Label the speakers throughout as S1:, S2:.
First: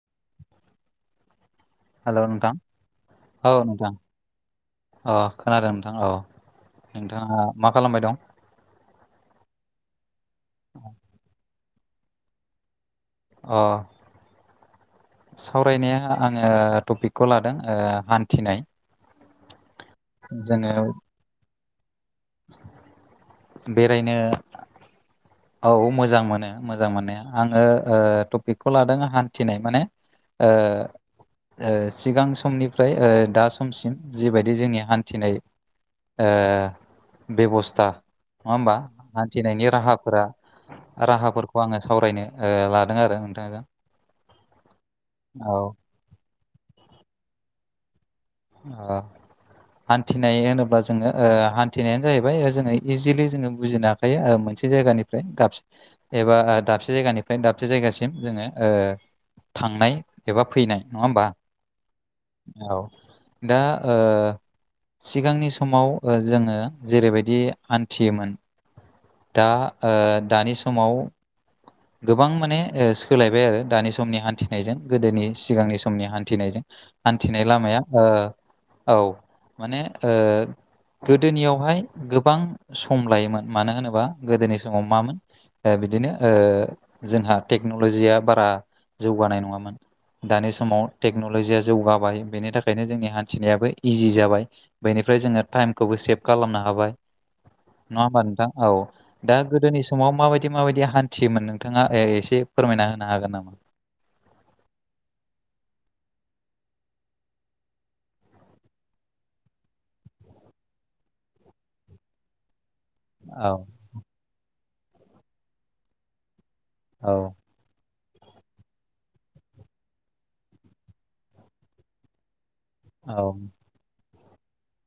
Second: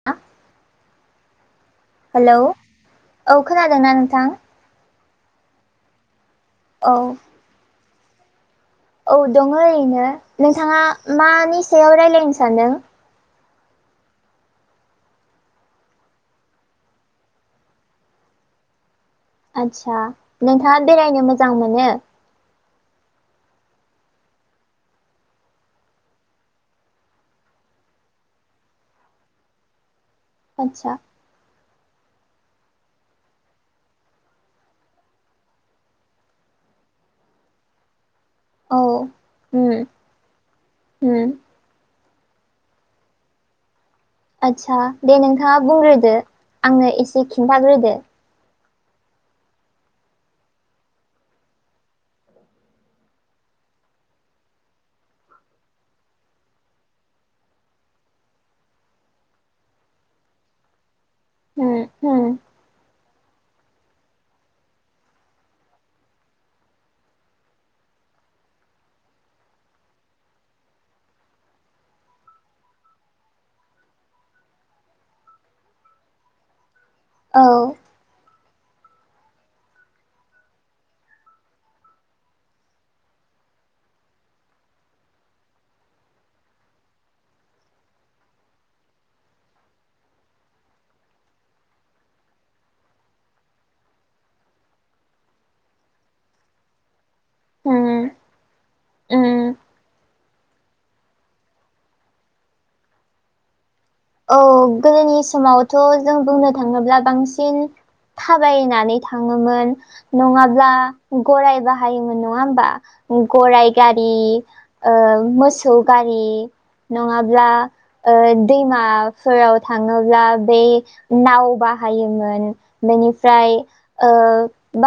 S1: [inaudible]
S2: हेल'
S1: hello
S2: नोंथां
S1: औ खोनादोंना नोंथां?
S2: अ खोनादों नोंथाङा औ
S1: औ
S2: नोंथाङा मा खालामबाय दं?
S1: औ दङो ओरैनो नोंथाङा मानि सायाव रायलायनो सानदों।
S2: अ सावरायनाया आङो टपिकखौ लादों ओ हान्थिनाय।
S1: आदसा
S2: जोङो
S1: नोंथाङा बेरायनो मोजां मोनो?
S2: बेरायनो औ मोजां मोनो मोजां मोननाया आङो ओ टपिकखौ लादों हान्थिनाय माने ओ
S1: आदसा
S2: ओ सिगां समनिफ्राय ओ दा समसिम जिबायदि जोंनि हान्थिनाय ओ बेब'स्था नङा होमबा
S1: औ
S2: हान्थिनायनि
S1: उम
S2: राहाफोरा
S1: उम
S2: राहाफोर खौ आङो सावरायनो ओ लादों आरो नोंथांजों।
S1: आदसा दे
S2: औ
S1: नोंथाङा बुंग्रोदो आंनो एसे खिन्थाग्रोदो
S2: ओ हान्थिनाय होनोब्ला जोङो ओ हान्थिनायानो जाहैबाय जोङो इजिलि जोङो बुजिना थाखायो ओ मोनसे जायगानिफ्राय दाब एबा दाबसे जायगानिफ्राय दाबसे जायगासिम जोङो ओ थांनाय एबा फैनाय नङा होमबा?
S1: उम उम
S2: औ दा आ सिगांनि समाव जोङो जेरैबायदि हान्थियोमोन दा ओ दानि समाव गोबां माने ओ सोलायबाय आरो दानि समनि हान्थिनायजों गोदोनि सिगांनि समनि हान्थिनायजों
S1: औ
S2: हान्थिनाय लामाया ओ औ माने गोदोनियावहाय गोबां सम लायोमोन मानो होनोबा गोदोनि समाव मामोन ओ बिदिनो ओ जोंहा टेक्नलजिया बारा जौगानाय नङामोन दानि समाव टेक्न'ल'जिया जौगाबाय बेनि था बेखायनो जोंनि हान्थिनायाबो इजि जाबाय बेनिफ्राय जोङो टाइमखौबो सेभ खालामनो हाबाय
S1: उम
S2: नङा होमबा नोंथां औ
S1: उम
S2: दा गोदोनि समाव माबायदि माबायदि हान्थियोमोन नोंथाङा ओ एसे फोरमायना होनो हागोन नामा?
S1: औ गोदोनि समावथ' जों बुंनो थाङोब्ला बांसिन थाबायनानै थाङोमोन नङाब्ला गराय बाहायोमोन नङा होमबा?
S2: औ
S1: गराय गारि ओ मोसौ गारि
S2: औ
S1: नङाब्ला ओ दैमाफोराव थाङोब्ला बे नाव बाहायोमोन
S2: औ
S1: बेनिफ्राय ओ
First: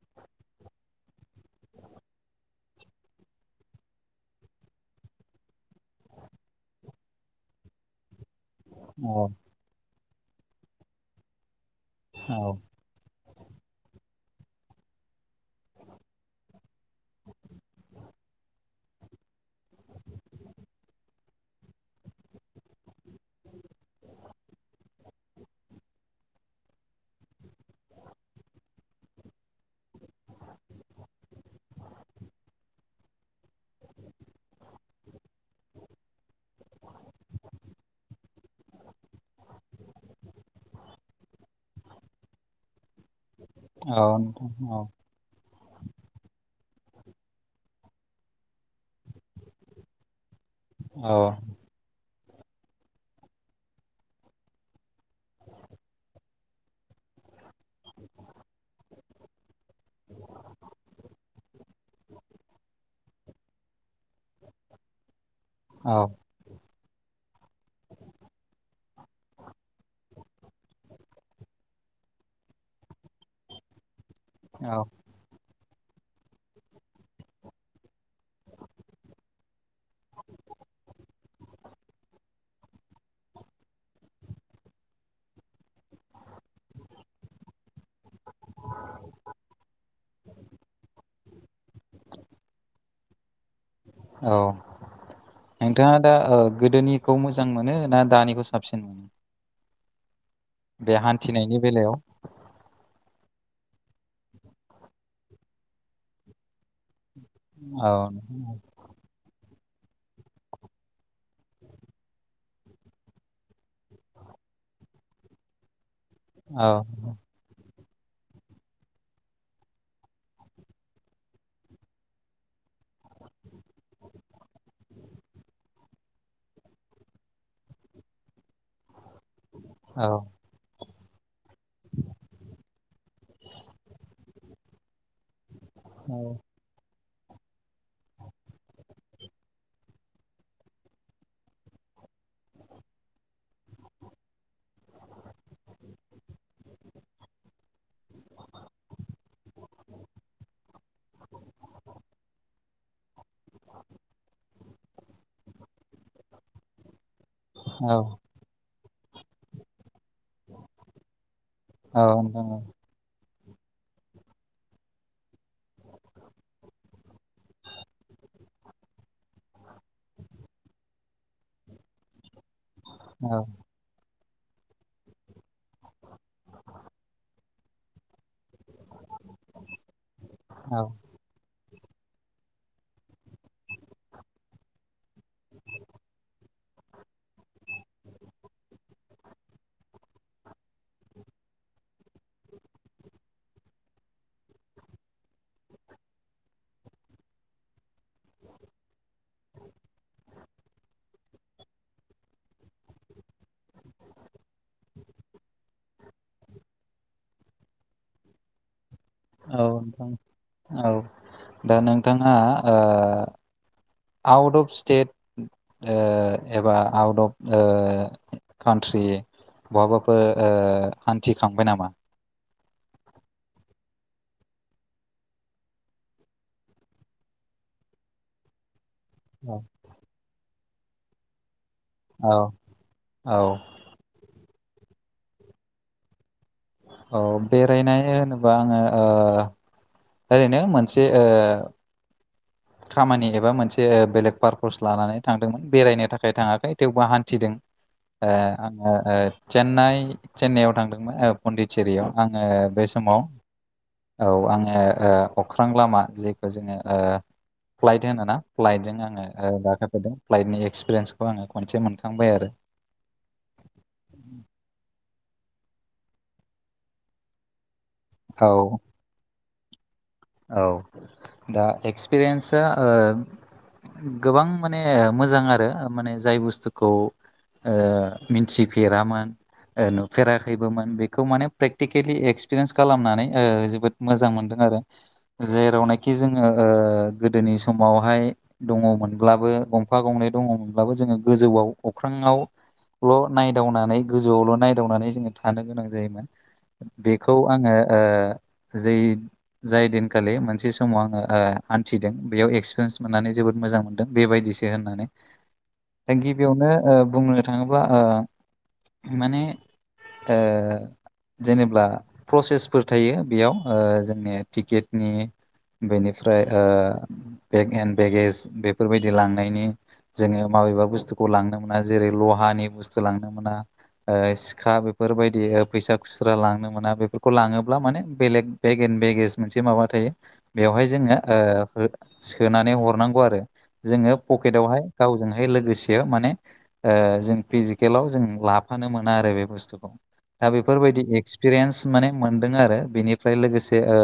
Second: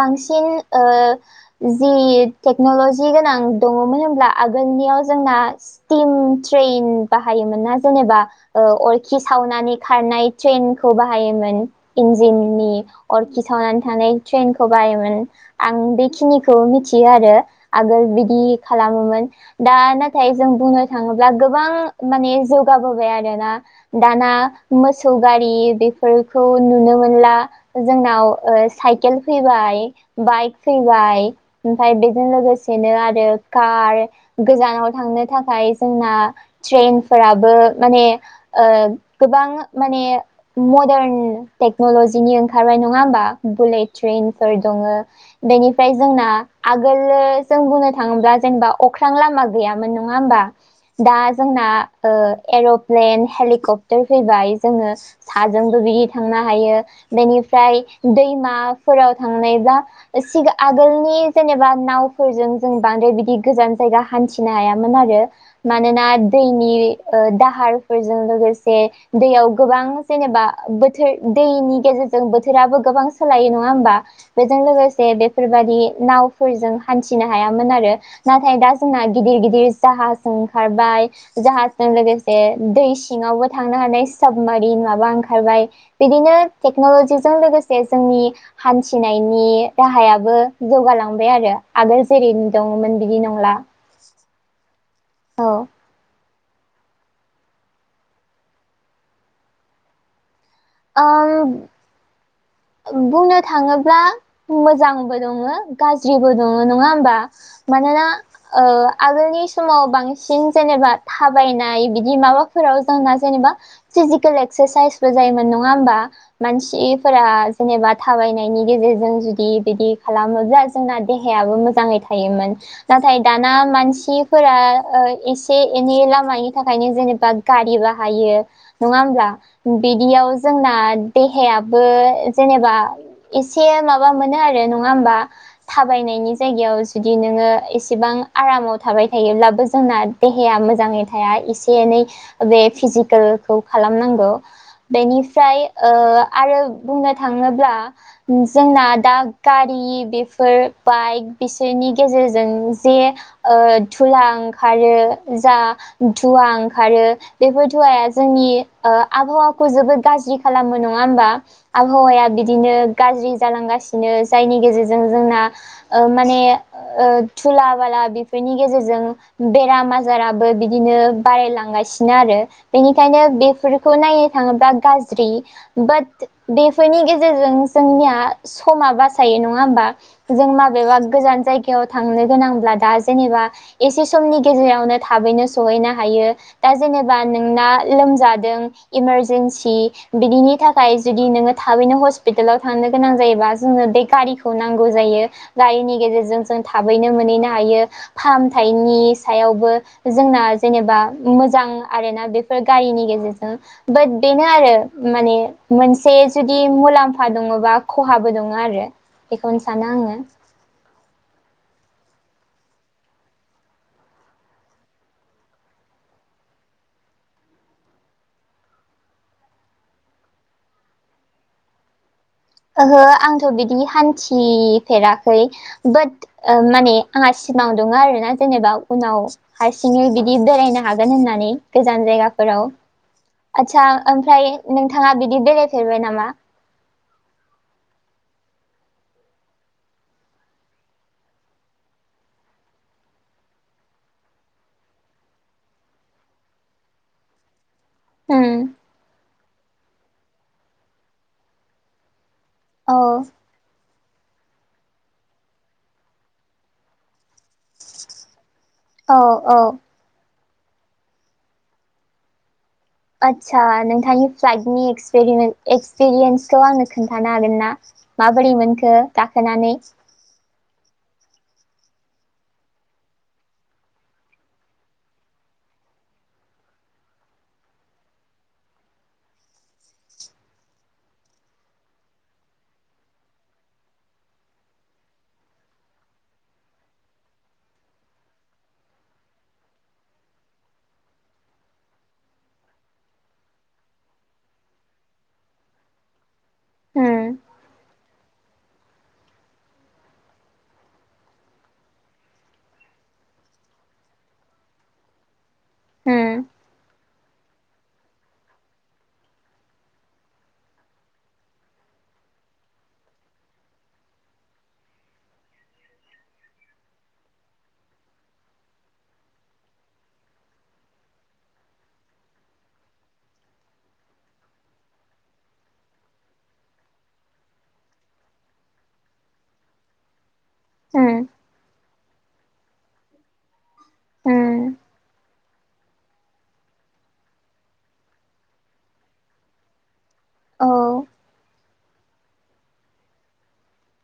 S1: बांसिन ओ जि टेक्न'ल'जि गोनां दङ'मोन होमब्ला आगोलनियाव जोंना स्टिम ट्रेन बाहायोमोन ना जेनेबा ओ
S2: औ
S1: अरखि सावनानै खारनाय ट्रेनखौ बाहायोमोन
S2: औ
S1: इन्जिननि अरखि सावनानै थानाय ट्रेनखौ बाहायोमोन आं बेखिनिखौ मिथियो आरो आगोल बिदि खालामोमोन दा नाथाय जों बुंनो थाङोब्ला गोबां माने जौगाबोबाय आरो दा दाना मोसौ गारि बेफोरखौ नुनो मोनला जोंनाव साइकेल फैबाय बाइक फैबाय ओमफ्राय बेजों लोगोसेनो आरो कार गोजानाव थांनो थाखाय जोंना ट्रेनफोराबो माने ओ गोबां माने मदारन टेक्नल'जिनि ओंखारनाय नङा होमबा बुलेट
S2: औ नोंथां
S1: ट्रेनफोर
S2: औ
S1: दङ' बेनिफ्राय जोंना आगोल जों बुंनो थाङोब्ला जेनेबा अख्रां लामा गैयामोन नङा होनबा दा
S2: औ
S1: जोंना ओ एर प्लेन हेलिकप्टार फैबाय जोङो साजोंबो बिदि थांनो हायो बेनिफ्राय दैमाफोराव थांनाय बा सिगां आगोलनि जेनेबा नावफोरजों जों बांद्राय बिदि गोजान जायगा हान्थिनो हायामोन आरो।
S2: औ
S1: मानोना दैनि दाहार फोरजों लोगोसे दैयाव गोबां जेनेबा बोथोर दैनि गेजेरजों बोथोराबो गोबां सोलायो नङा होमबा बेजों
S2: औ
S1: लोगोसे बेफोरबायदि नावफोरजों हान्थिनो हायामोन आरो नाथाय दा जोंना गिदिर गिदिर जाहाज ओंखारबाय जाहाजजों लोगोसे दै सिङावबो थांनो हानाय साबमारिन माबा ओंखारबाय बिदिनो टेक्न'लजिजों लोगोसे जोंनि हान्थिनायनि राहायाबो जौगालांबाय आरो आगोल जेरै दङ'मोन बिदि नंला।
S2: औ
S1: औ
S2: नोंथाङा दा ओ गोदोनि खौ मोजां मोनो ना दानिखौ साबसिन मोनो? बे
S1: ओम
S2: हान्थिनायनि बेलायाव
S1: बुंनो थाङोब्ला मोजांबो दङ' गाज्रिबो दङ' नङा होमबा?
S2: औ
S1: मानोना ओ आगोलनि समाव बांसिन जेनेबा थाबायनाय बिदि माबाफोराव जोंना जेनेबा फिजिकेल एक्सारसाइसबो जायोमोन नङा होमबा
S2: औ
S1: मानसिफोरा जेनेबा थाबायनायनि गेजेरजों जुदि बिदि खालामोब्ला जोंना देहायाबो मोजाङै थायोमोन, नाथाय दाना मानसिफोरा एसे एनै लामानि थाखायनो जेनेबा गारि बाहायो नङा होब्ला
S2: औ
S1: बिदियाव जोंना देहायाबो, जेनेबा एसे माबा मोनो आरो नङा होमबा थाबायनायनि जायगायाव जुदि नोङो एसेबां आरामाव थाबाय थायोब्लाबो जोंना देहाया मोजाङै थाया एसे एनै बे फिजिकेलखौ खालामनांगौ बेनिफ्राय आरो बुंनो थाङोब्ला जोंना दा गारि बेफोर बाइक बिसोरनि गेजेरजों जे धुला ओंखारो जा धुवा ओंखारो बेफोर धुवाया
S2: औ
S1: जोंनि आबहावाखौ जोबोद गाज्रि खालामो नङा होमबा
S2: औ
S1: आबहावाया
S2: नोंथां
S1: बिदिनो गाज्रि जालांगासिनो जायनि गेजेरजों जोंना ओ माने ओ थुला बाला बेफोरनि गेजेरजों बेराम आजाराबो बिदिनो बारायलांगासिनो आरो बेनिखायनो
S2: औ
S1: बेफोरखौ नायनो थाङोब्ला गाज्रि बाट बेफोरनि गेजेरजों जोंनिया समा बासायो नङा होमबा जों
S2: औ
S1: माबेबा गोजान जायगायाव थांनो गोनांब्ला दा जेनेबा एसे समनि गेजेरावनो थाबैनो सहैनो हायो। दा जेनेबा नोंना लोमजादों इमारजेनसि बिदिनि थाखाय जुदि नोङो थाबैनो हस्पिटालाव थांनो गोनां जायोबा जोङोनो बे गारिखौ नांगौ जायो। गारिनि गेजेरजों जों थाबैनो मोनहैनो हायो। फाहामथायनि सायावबो जोंना, जेनेबा मोजां आरो ना बेफोर गारिनि गेजेरजों, बाट बेनो आरो माने मोनसे जुदि मुलाम्फा दङोबा खहाबो दङ आरो बेखौनो
S2: औ
S1: सानो
S2: नोंथां
S1: आङो
S2: औ दा नोंथाङा, आउट अफ स्टेट ओ एबा आउट अफ कान्ट्रि बहाबाफोर ओ हान्थिखांबाय नामा?
S1: ओहो आंथ' बिदि हान्थिफेराखै बाट माने आंहा सिमाङाव दङ आरो ना जेनेबा उनाव
S2: औ
S1: हारसिङै बिदि बेरायनो हागोन होननानै, गोजान जायगाफोराव
S2: औ
S1: आदसा ओमफ्राय नोंथाङा बिदि बेरायफेरबाय नामा?
S2: औ बेरायनाय होनोबा आङो ओरैनो मोनसे ओ खामानि एबा मोनसे बेलेग पार्पस लानानै थांदोंमोन बेरायनो थाखाय थाङाखै थेवबो हान्थिदों, ओ
S1: उम
S2: ओ चेन्नाइ चेन्नाइआव थांदोंमोन पण्डितचेरयाव आङो बे
S1: औ
S2: समाव औ आङो ओ अख्रां लामा जेखौ जोङो, फ्लाइट होनोना फ्लाइटजों
S1: औ
S2: आङो
S1: औ
S2: गाखोफेरदों फ्लाइटनि एक्सपिरियेन्सखौ आङो खनसे मोनखांबाय आरो
S1: आदसा नोंथांनि फ्लाइटनिप एक्सपिरियेन्सखौ आंनो खोन्थानो हागोन ना? माबोरै
S2: औ
S1: मोनखो गाखोनानै
S2: औ दा एक्सपिरियेन्सा ओ गोबां माने मोजां आरो माने जाय बुस्थुखौ, ओ मिथिफेरामोन नुफेराखैबोमोन बेखौ माने प्रेकटिकेलि एक्सपिरियेन्स खालामनानै जोबोद मोजां मोनदों आरो जेरावनाखि जोङो ओ गोदोनि समावहाय दङमोनब्लाबो गंफा गंनै दङमोनब्लाबो जोङो गोजौआव अख्रांआव ल' नायदावनानै गोजौआवल' नायदावनानै जोङो थानो गोनां जायोमोन। बेखौ
S1: उम
S2: आङो ओ जै जाय दिनखालि मोनसे समाव आङो ओ आन्थिदों बेयाव एक्सपिरियेन्स मोननानै जोबोद मोजां मोनदों। बेबायदिसो होननानै
S1: [inaudible]
S2: दा
S1: उम
S2: गिबियावनो ओ बुंनो थाङोब्ला ओ माने ओ जेनेब्ला प्रसेसफोर थायो बेयाव ओ जोंनिया टिकेटनि बेनिफ्राय ओ बेगेन बेगेज बेफोरबायदि लांनायनि जोङो माबेबा बुस्थुखौ लांनो मोना जेरै लहानि बुस्थु लांनो मोना, ओ सिखा बेफोरबायदि फैसा खुस्रा लांनो मोना बेफोरखौ लाङोब्ला माने बेलेग बेगेन बेगेज मोनसे माबा थायो बेवहाय जोङो
S1: उम
S2: ओ सोनानै हरनांगौ आरो जोङो
S1: उम
S2: पकेटवहाय गावजों, बे लोगोसे माने जों फिजिकेलाव जों लाफानो मोना आरो बे बुस्थुखौ। दा
S1: औ
S2: बेफोरबायदि एक्सपिरियेन्स माने मोनदों आरो बेनिफ्राय लोगोसे ओ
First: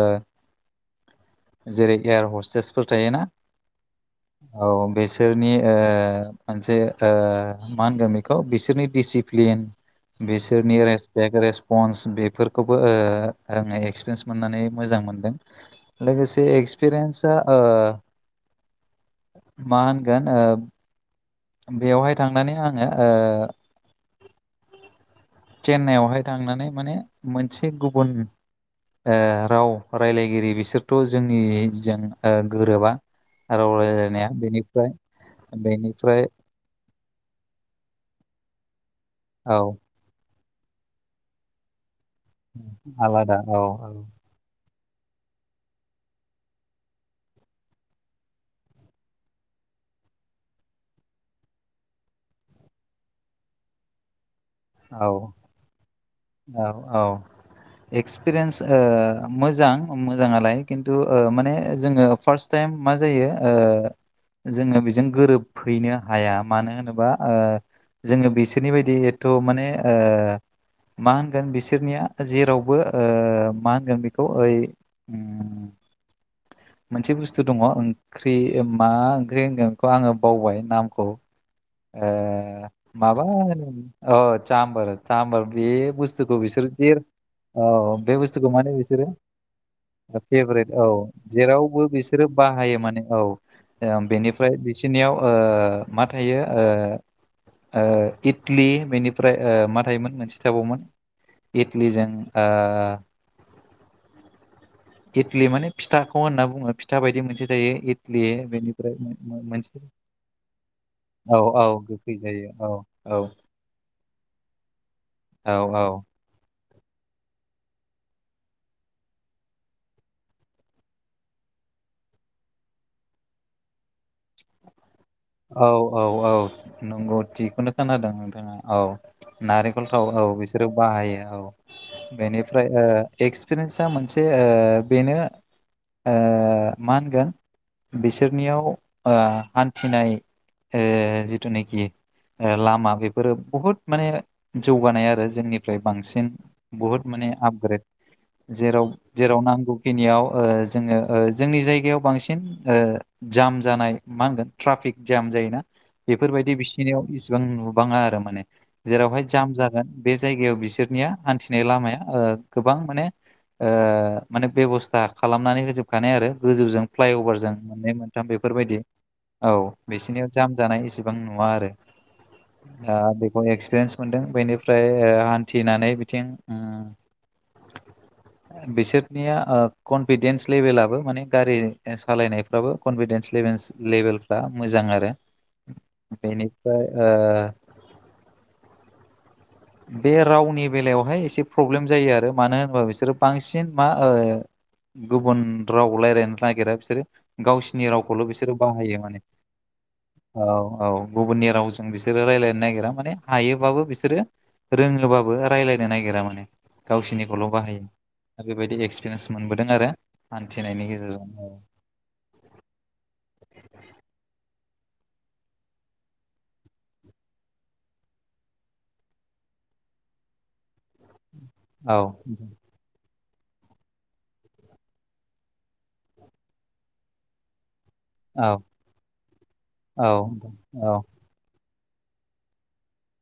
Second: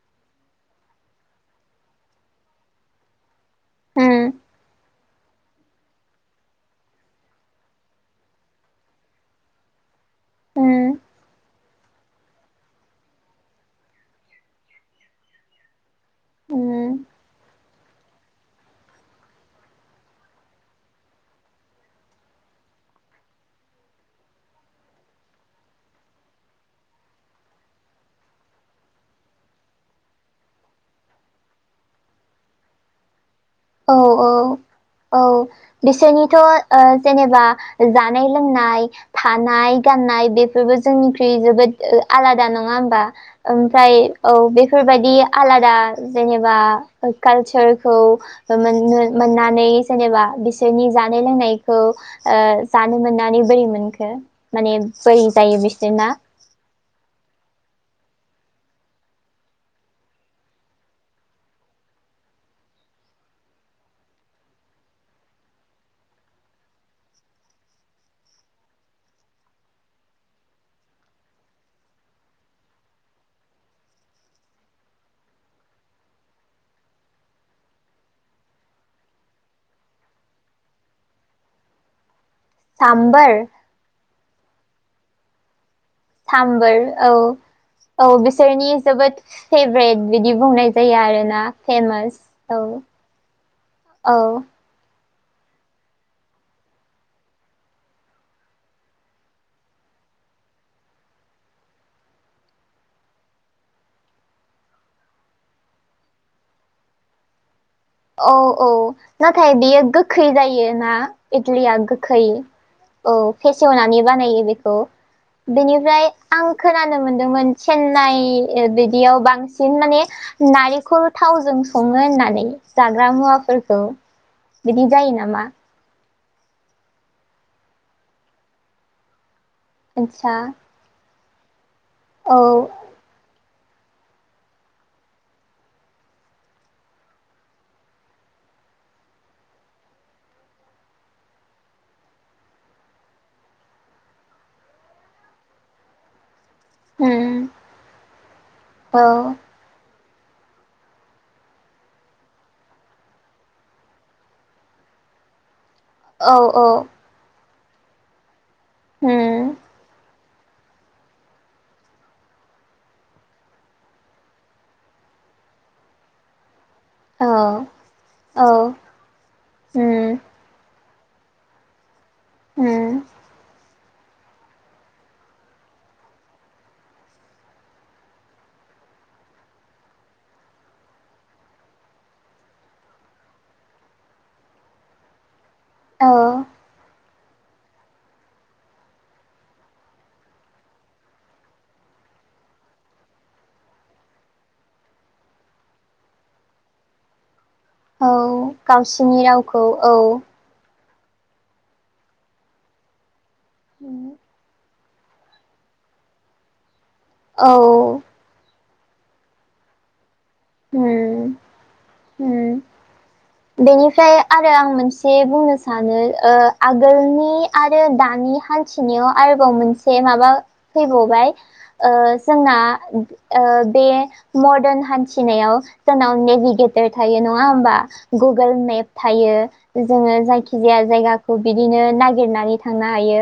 S2: जेरै एयार हस्टेसफोर थायोना
S1: उम
S2: औ बेस बिसोरनि ओ मोनसे ओ मा होनगोन बेखौ बिसोरनि दिडिसिप्लिन
S1: उम
S2: बेसोरनि रेस्पेक्ट रेस पन्स बेफोरखौबो ओ आङो एक्सपिरियेन्स मोननानै मोजां मोनो। लोगोसे
S1: उम
S2: एक्सपिरियेन्सा ओ मा होनगोन ओ बेयावहाय थांनानै आङो ओ चेन्नाइआवहाय थांनानै माने मोनसे गुबुन ओ राव रायलायगिरि बिसोरथ' जोंनिजों गोरोबा। राव
S1: औ औ
S2: रायलायनाया बेनिफ्राय
S1: औ
S2: बेनिफ्राय
S1: बिसोरनिथ' ओ जेनेबा जानाय लोंनाय
S2: औ
S1: थानाय गाननाय बेफोरबो जोंनिख्रुइ जोबोद आलादा नङा होमबा
S2: आलादा औ
S1: ओमफ्राय औ बेफोरबायदि आलादा जेनेबा कालचारखौ मोन मोननानै जेनेबा बिसोरनि जानाय लोंनायखौ ओ जानो मोननानै बोरै मोनखो माने
S2: औ
S1: बोरै जायो बिसोरना?
S2: औ औ। एक्सपिरियेन्स ओ मोजां मोजाङालाय खिन्थु ओ माने जोङो फार्स्ट टाइम मा जायो ओ जोङो बेजों गोरोबहैनो हाया मानो होनोबा ओ जोङो बिसोरनि बायदि एथ' माने ओ मा होनगोन बिसोरनिया जेरावबो ओ मा होनगोन बेखौ ओइ उम,
S1: [inaudible]
S2: मोनसे बुस्थु दङ ओं ओंख्रि मा ओंख्रि होनगोनखौ आङो बावबाय नामखौ ओ माबा
S1: साम्बार
S2: औ चामबार चामबार बे बुस्थुखौ बिसोरो
S1: साम्बार
S2: जिर
S1: औ
S2: औ बे बुस्थुखौ
S1: बिसोरनि
S2: माने बिसोरो
S1: जोबोद फेभरेट बिदि बुंनाय
S2: फेभरेट औ
S1: जायो आरोना
S2: जेरावबो
S1: फेमास
S2: बिसोरो
S1: औ
S2: बाहायो माने औ
S1: औ
S2: बेनिफ्राय बिसिनियाव ओ मा थायो ओ ओ इटलि बेनिफ्राय ओ मा थायोमोन मोनसे थाबावोमोन। इटलिजों ओ इदलि माने फिथाखौ होनना बुङो फिथा बायदि मोनसे जायो। इटलि
S1: औ औ
S2: बेनिफ्राय मो- मो-
S1: नाथाय
S2: मोनसे
S1: बियो गोखै जायो ना इदलिया गोखै औ। फेसेवनानै बानायो बेखौ
S2: औ औ
S1: बेनिफ्राय आं खोनानो मोनदोंमोन चेन्नाइ बिदियाव बांसिन माने नारेंखल थावजों सङो होननानै जाग्रा मुवाफोरखौ बिदि जायो नामा?
S2: औ औ औ नंगौ थिखौनो खोनादों नोंथाङा औ नारें औ औ थाव औ
S1: आदसा
S2: बिसोरो बाहायो औ
S1: औ
S2: बेनिफ्राय ओ एक्सपिरियेन्सा मोनसे ओ बेनो ओ मा होनगोन बिसोरनियाव ओ हान्थिनाय ए जिथु नोखि ओ लामा बेफोरो बहुद माने जौगानाय आरो जोंनिफ्राय बांसिन। बुहुद माने
S1: उम
S2: आपग्रेड जेराव
S1: औ
S2: जेराव नांगौ खिनियाव ओ जोङो ओ जोंनि जायगायाव बांसिन ओ जाम जानाय मा होनगोन ट्राफिक जाम जायोना
S1: औ
S2: बेफोरबायदि
S1: औ
S2: बिसिनायाव इसिबां नुबाङा आरो माने। जेरावहाय
S1: उम
S2: जाम जागोन बे जायगायाव बिसोरनिया हान्थिनाय लामाया गोबां माने ओ माने बेब'स्था खालामनानै होजोबखानाय आरो गोजौजों
S1: औ
S2: फ्लाइअभारजों मोननै मोनथाम
S1: औ
S2: बेफोरबायदि औ
S1: उम
S2: बिसिनियाव जाम जानाय इसेबां नुवा आरो
S1: उम
S2: ओ बे एक्सपिरियेन्स मोनदों बेनिफ्राय हान्थिनानै बिथिं बिसोरनिया कनफिदेन्स लेभेलाबो माने गारि सालायनायफ्राबो कनफिडेन्स लेभेलफ्रा मोजां आरो
S1: औ
S2: बेनिफ्राय ओ बे रावनि बेलायावहाय एसे प्रब्लेम जायो आरो मानो होनोबा बिसोरो बांसिन मा ओ गुबुन राव रायजलायनो नागिरा बिसोरो गावसिनि
S1: औ
S2: रावखौल' बिसोरो बाहायो माने
S1: गावसिनि रावखौ औ
S2: औ औ गुबुननि रावजों बिसोरो रायजलायनो नागिरा माने हायोबाबो बिसोरो रोङोबाबो रायज्लायनो नागिरा मे गावसिनिखौल'
S1: औ
S2: बाहायो बेबायदि एक्सपिरियेन्स मोनबोदों आरो हान्थिनायनि गेजेरजों औ
S1: उम बेनिफ्राय आरो आं मोनसे बुंनो सानो ओ आगोलनि आरो दानि हान्थिनायाव आरोबाव मोनसे माबा फैबाव बाय ओ
S2: औ
S1: जोंना ओ बे मर्दान हान थिनायाव जोंनाव नेभिगेटर थायो नङा होमबा
S2: औ
S1: गुगोल मेप थायो
S2: औ
S1: जोङो जायखि जाया
S2: औ
S1: जायगा खौ बिदिनो नागिरनानै थांनो हायो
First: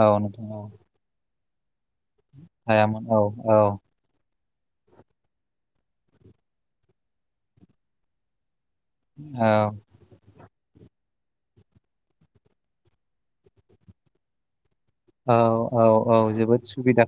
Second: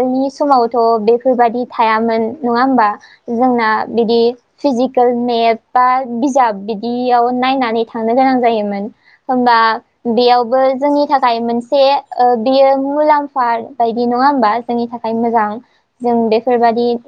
S2: औ नोंथां औ
S1: समावथ' बेफोरबायादि थायामोन नङा होमबा
S2: हायामोन औ औ
S1: जोंना बिदि फिजिकेल मेप बा बिजाब बिदियाव नायनानै थांनो गोनां जायोमोन
S2: औ
S1: होमबा बेयावबो जोंनि थाखाय मोनसे बेयो मुलाम्फा बायदि नंङा होमबा जोंनि थाखाय
S2: औ
S1: मोजां
S2: औ औ
S1: जों
S2: जोबोद
S1: बेफोरबादि
S2: सुबिदा